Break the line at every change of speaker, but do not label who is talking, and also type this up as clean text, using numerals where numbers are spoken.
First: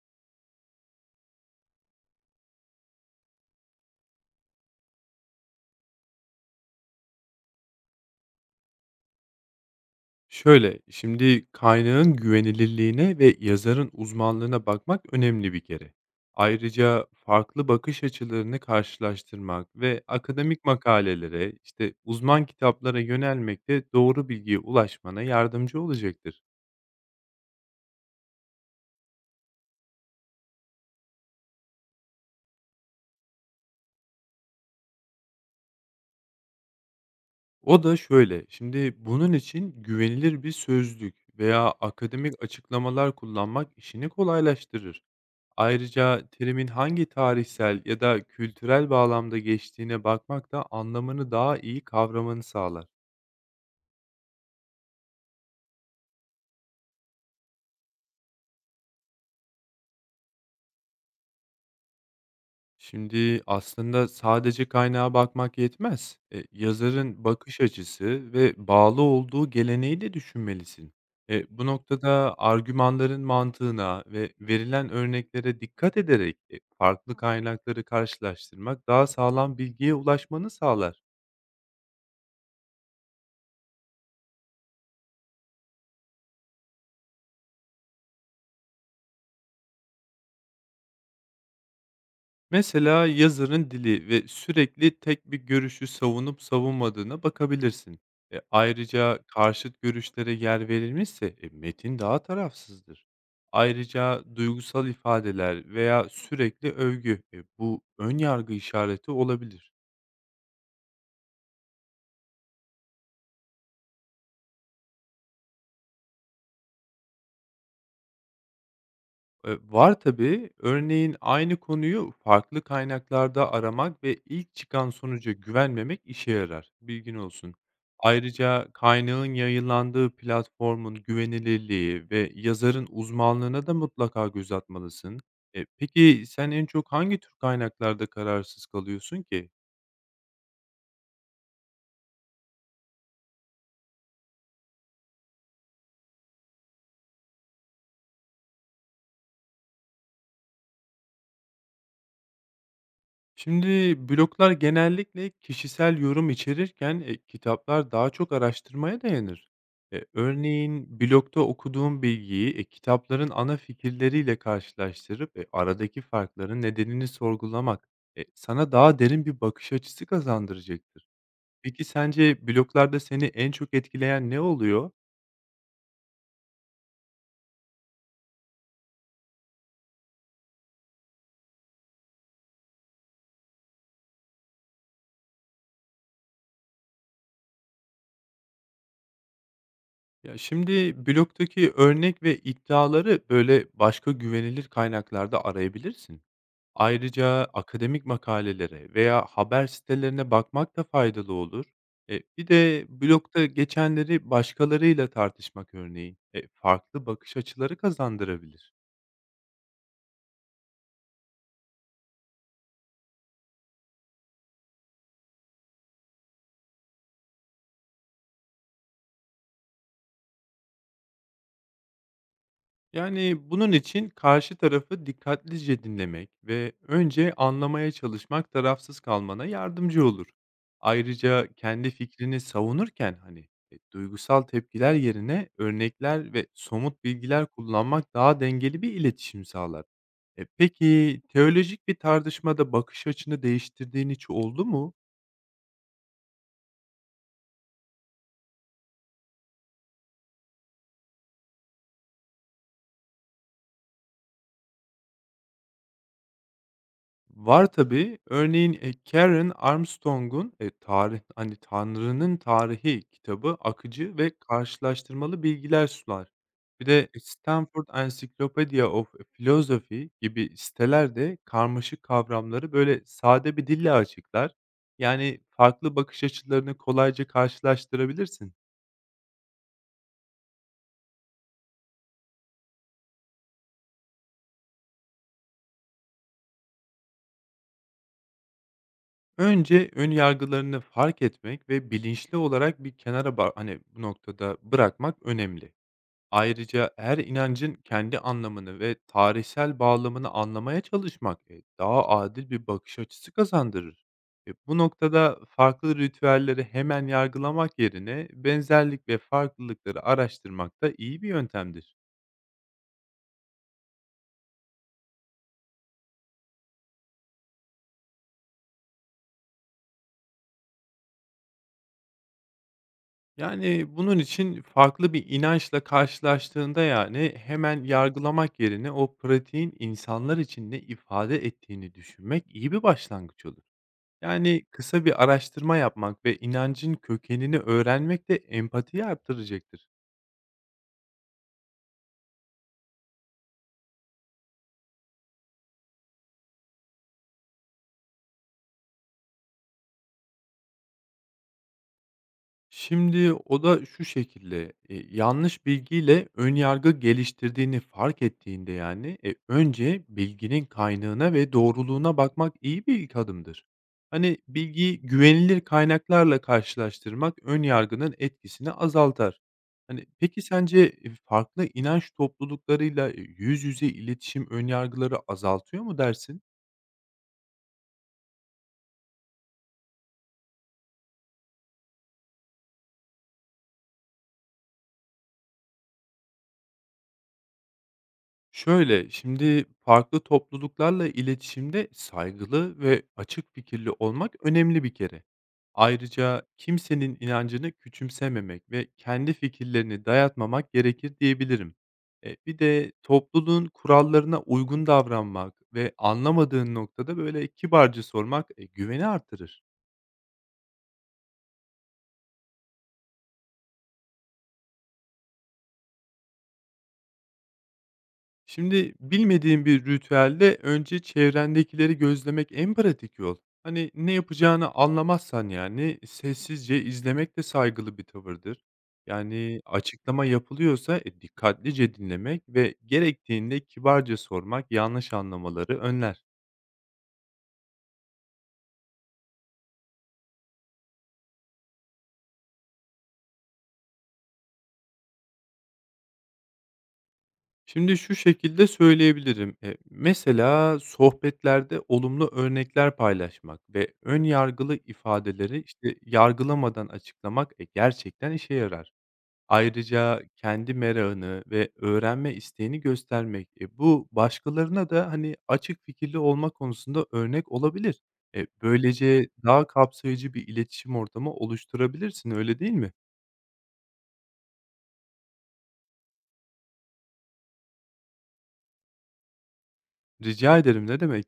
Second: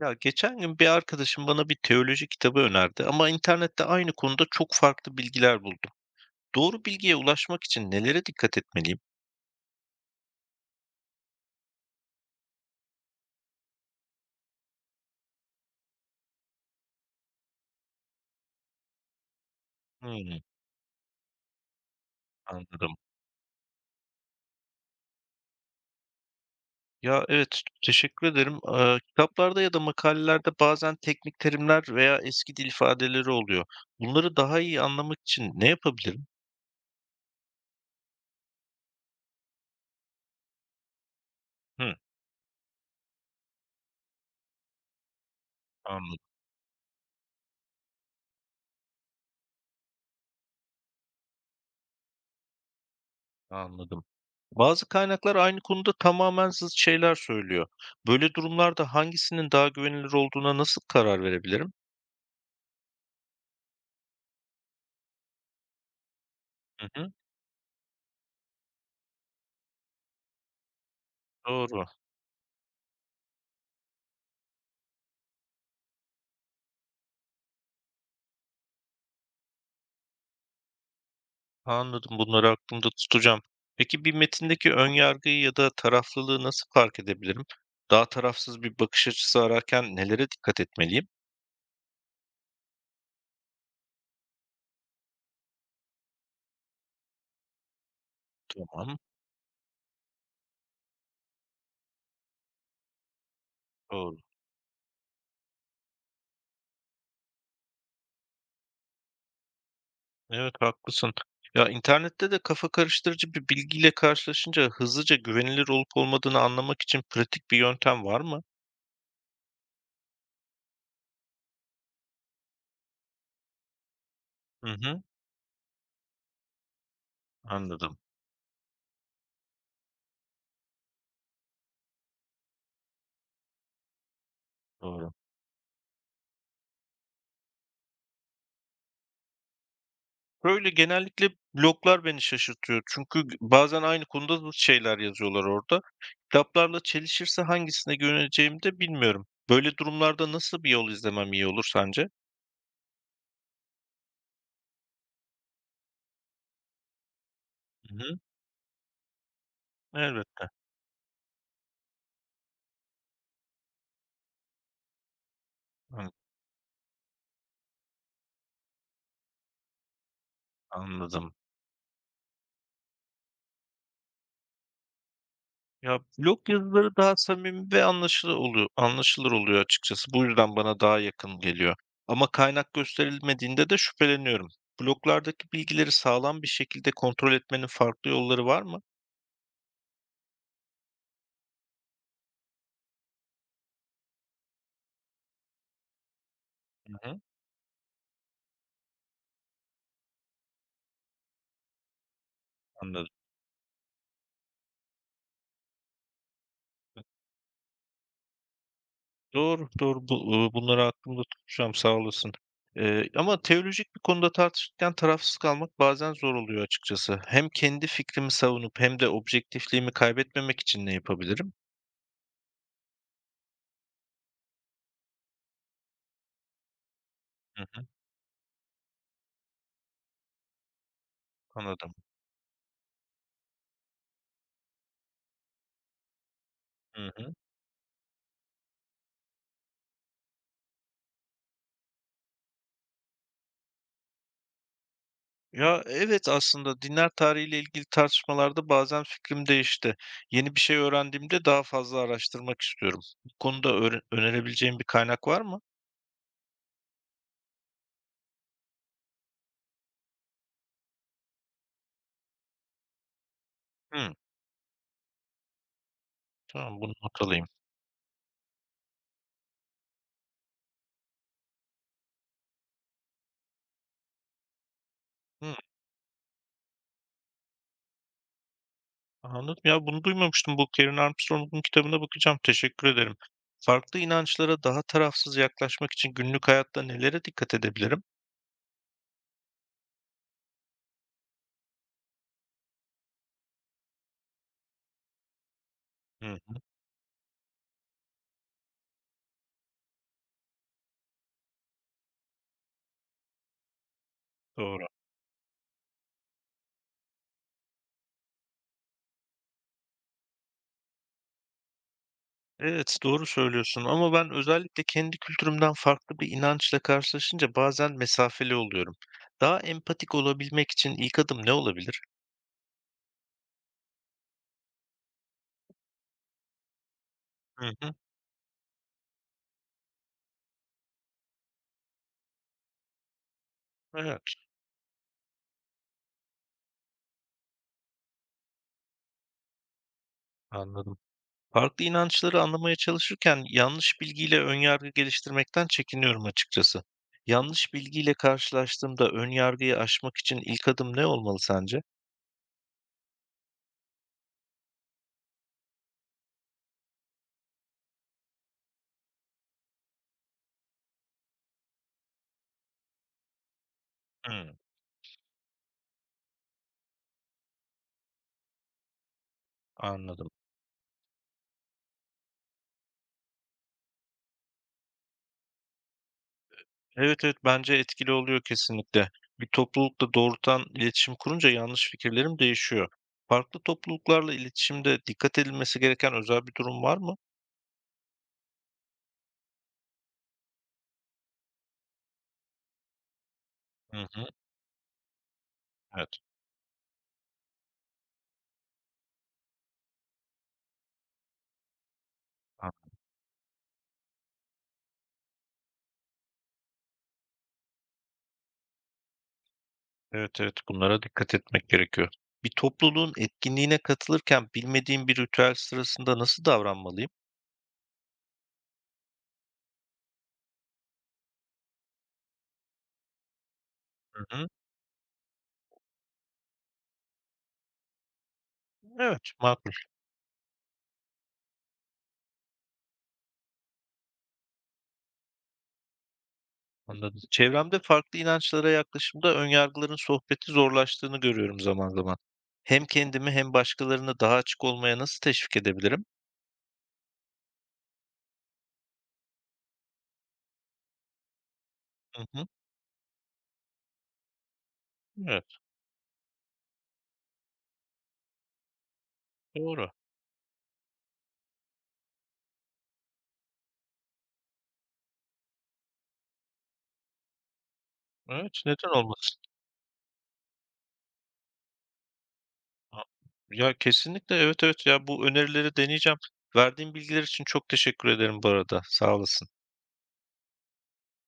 Ya geçen gün bir arkadaşım bana bir teoloji kitabı önerdi ama internette aynı konuda çok farklı bilgiler buldum. Doğru bilgiye ulaşmak için nelere dikkat etmeliyim?
Şöyle, şimdi kaynağın güvenilirliğine ve yazarın uzmanlığına bakmak önemli bir kere. Ayrıca farklı bakış açılarını karşılaştırmak ve
Hmm,
akademik makalelere, işte uzman
anladım.
kitaplara yönelmek de doğru bilgiye ulaşmana yardımcı olacaktır.
Ya evet, teşekkür ederim. Kitaplarda ya da makalelerde bazen teknik terimler veya eski dil ifadeleri oluyor. Bunları daha iyi anlamak için ne yapabilirim?
O da şöyle, şimdi bunun için güvenilir bir sözlük veya
Hı,
akademik açıklamalar kullanmak işini kolaylaştırır. Ayrıca
anladım,
terimin hangi tarihsel ya da kültürel bağlamda geçtiğine bakmak da anlamını daha iyi kavramanı sağlar.
anladım. Bazı kaynaklar aynı konuda tamamen zıt şeyler söylüyor. Böyle durumlarda hangisinin daha güvenilir olduğuna nasıl karar verebilirim?
Şimdi aslında sadece kaynağa bakmak yetmez.
Hı hı.
Yazarın bakış açısı ve bağlı olduğu geleneği de düşünmelisin. Bu
Doğru,
noktada argümanların mantığına ve verilen örneklere dikkat ederek farklı kaynakları karşılaştırmak daha sağlam bilgiye ulaşmanı sağlar.
anladım. Bunları aklımda tutacağım. Peki bir metindeki ön yargıyı ya da taraflılığı nasıl fark edebilirim? Daha tarafsız bir bakış açısı ararken nelere dikkat etmeliyim?
Mesela yazarın dili ve sürekli tek bir görüşü savunup savunmadığına bakabilirsin.
Tamam,
Ayrıca karşıt görüşlere yer verilmişse metin daha tarafsızdır.
doğru.
Ayrıca duygusal ifadeler veya sürekli övgü bu ön yargı işareti olabilir.
Evet, haklısın. Ya internette de kafa karıştırıcı bir bilgiyle karşılaşınca hızlıca güvenilir olup olmadığını anlamak için pratik bir yöntem var mı?
Var tabii. Örneğin aynı konuyu farklı kaynaklarda aramak ve ilk
Hı
çıkan
hı,
sonuca güvenmemek işe yarar. Bilgin olsun.
anladım.
Ayrıca kaynağın yayınlandığı platformun güvenilirliği ve yazarın uzmanlığına da mutlaka göz
Doğru.
atmalısın. Peki sen en çok hangi tür kaynaklarda kararsız kalıyorsun ki?
Böyle, genellikle bloglar beni şaşırtıyor. Çünkü bazen aynı konuda da şeyler yazıyorlar orada. Kitaplarla çelişirse hangisine güveneceğimi de bilmiyorum. Böyle durumlarda nasıl bir yol izlemem iyi olur sence?
Şimdi bloglar genellikle kişisel yorum içerirken kitaplar
Hı
daha
hı.
çok araştırmaya dayanır.
Elbette.
Örneğin blogda okuduğum bilgiyi kitapların ana fikirleriyle karşılaştırıp aradaki
Hıı,
farkların nedenini sorgulamak sana daha derin bir bakış açısı kazandıracaktır.
anladım.
Peki sence bloglarda seni en çok etkileyen ne oluyor?
Ya, blog yazıları daha samimi ve anlaşılır oluyor açıkçası. Bu yüzden bana daha yakın geliyor. Ama kaynak gösterilmediğinde de şüpheleniyorum. Bloglardaki bilgileri sağlam bir şekilde kontrol etmenin farklı yolları var mı?
Ya şimdi blogdaki örnek ve iddiaları böyle başka güvenilir kaynaklarda arayabilirsin.
Hı hı.
Ayrıca akademik makalelere veya haber sitelerine bakmak da faydalı olur. Bir de
Anladım.
blogda geçenleri başkalarıyla tartışmak örneği farklı bakış açıları kazandırabilir.
Doğru, doğru. Bunları aklımda tutacağım, sağ olasın. Ama teolojik bir konuda tartışırken tarafsız kalmak bazen zor oluyor açıkçası. Hem kendi fikrimi savunup hem de objektifliğimi kaybetmemek için ne yapabilirim?
Yani bunun için karşı tarafı dikkatlice dinlemek ve önce
Hı hı,
anlamaya çalışmak tarafsız kalmana yardımcı olur. Ayrıca kendi
anladım.
fikrini savunurken hani duygusal tepkiler yerine örnekler ve somut
Hı hı.
bilgiler kullanmak daha dengeli bir iletişim sağlar. Peki teolojik bir tartışmada bakış açını değiştirdiğin hiç oldu mu?
Ya, evet, aslında dinler tarihiyle ilgili tartışmalarda bazen fikrim değişti. Yeni bir şey öğrendiğimde daha fazla araştırmak istiyorum. Bu konuda önerebileceğin bir kaynak var mı?
Var tabii. Örneğin, Karen Armstrong'un, tarih hani, Tanrı'nın Tarihi kitabı
Hımm,
akıcı ve karşılaştırmalı bilgiler sunar.
tamam,
Bir
bunu
de
not alayım.
Stanford Encyclopedia of Philosophy gibi siteler karmaşık kavramları, böyle, sade bir dille açıklar. Yani
Hımm.
farklı bakış açılarını kolayca karşılaştırabilirsin.
Anladım. Ya bunu duymamıştım. Bu Karen Armstrong'un kitabına bakacağım. Teşekkür ederim. Farklı inançlara daha tarafsız yaklaşmak için günlük hayatta nelere dikkat edebilirim?
Önce ön yargılarını fark etmek ve bilinçli olarak bir kenara ba hani, bu noktada bırakmak önemli.
Hı hı,
Ayrıca her inancın kendi anlamını ve tarihsel bağlamını anlamaya çalışmak daha adil bir bakış açısı kazandırır. Bu
doğru.
noktada farklı ritüelleri hemen yargılamak yerine benzerlik ve farklılıkları araştırmak da iyi bir yöntemdir.
Evet, doğru söylüyorsun. Ama ben özellikle kendi kültürümden farklı bir inançla karşılaşınca bazen mesafeli oluyorum. Daha empatik olabilmek için ilk adım ne olabilir?
Yani bunun için farklı bir inançla karşılaştığında yani
Hı
hemen
hı,
yargılamak yerine o pratiğin insanlar için ne ifade ettiğini düşünmek iyi bir başlangıç olur.
evet,
Yani, kısa bir araştırma yapmak ve inancın kökenini öğrenmek de empatiyi arttıracaktır.
anladım. Farklı inançları anlamaya çalışırken yanlış bilgiyle ön yargı geliştirmekten çekiniyorum açıkçası. Yanlış bilgiyle karşılaştığımda ön yargıyı aşmak için ilk adım ne olmalı sence?
Şimdi o da şu şekilde, yanlış bilgiyle ön yargı geliştirdiğini fark ettiğinde, yani, önce bilginin kaynağına ve doğruluğuna bakmak iyi bir ilk adımdır. Hani,
Hmm,
bilgiyi güvenilir kaynaklarla karşılaştırmak ön yargının etkisini azaltar. Hani,
anladım.
peki sence, farklı inanç topluluklarıyla yüz yüze iletişim ön yargıları azaltıyor mu dersin?
Evet, evet, bence etkili oluyor kesinlikle. Bir toplulukla doğrudan iletişim kurunca yanlış fikirlerim değişiyor. Farklı topluluklarla iletişimde dikkat edilmesi gereken özel bir durum var mı?
Şöyle, şimdi farklı topluluklarla iletişimde saygılı ve açık fikirli
Hı hı,
olmak önemli bir kere.
evet.
Ayrıca kimsenin inancını küçümsememek ve kendi fikirlerini dayatmamak gerekir diyebilirim. Bir de topluluğun kurallarına uygun davranmak ve anlamadığın noktada böyle kibarca sormak güveni artırır.
Evet, evet, bunlara dikkat etmek gerekiyor. Bir topluluğun etkinliğine katılırken bilmediğim bir ritüel sırasında nasıl davranmalıyım?
Şimdi bilmediğin bir ritüelde önce çevrendekileri gözlemek en pratik yol. Hani ne
Hı hı.
yapacağını anlamazsan yani sessizce izlemek de saygılı bir tavırdır.
Evet,
Yani
makul.
açıklama yapılıyorsa dikkatlice dinlemek ve gerektiğinde kibarca sormak yanlış anlamaları önler.
Anladım. Çevremde farklı inançlara yaklaşımda önyargıların sohbeti zorlaştığını görüyorum zaman zaman. Hem kendimi hem başkalarını daha açık olmaya nasıl teşvik edebilirim?
Şimdi şu şekilde söyleyebilirim. Mesela sohbetlerde
Hı
olumlu
hı.
örnekler paylaşmak ve ön yargılı
Evet,
ifadeleri işte yargılamadan açıklamak gerçekten işe yarar.
doğru.
Ayrıca kendi merakını ve öğrenme isteğini göstermek, bu başkalarına da, hani, açık fikirli olma konusunda örnek olabilir.
Evet, neden
Böylece
olmasın?
daha kapsayıcı bir iletişim ortamı oluşturabilirsin, öyle değil mi?
Ha, ya kesinlikle, evet, evet, ya bu önerileri deneyeceğim. Verdiğin bilgiler için çok teşekkür ederim bu arada. Sağ olasın.
Rica ederim, ne demek.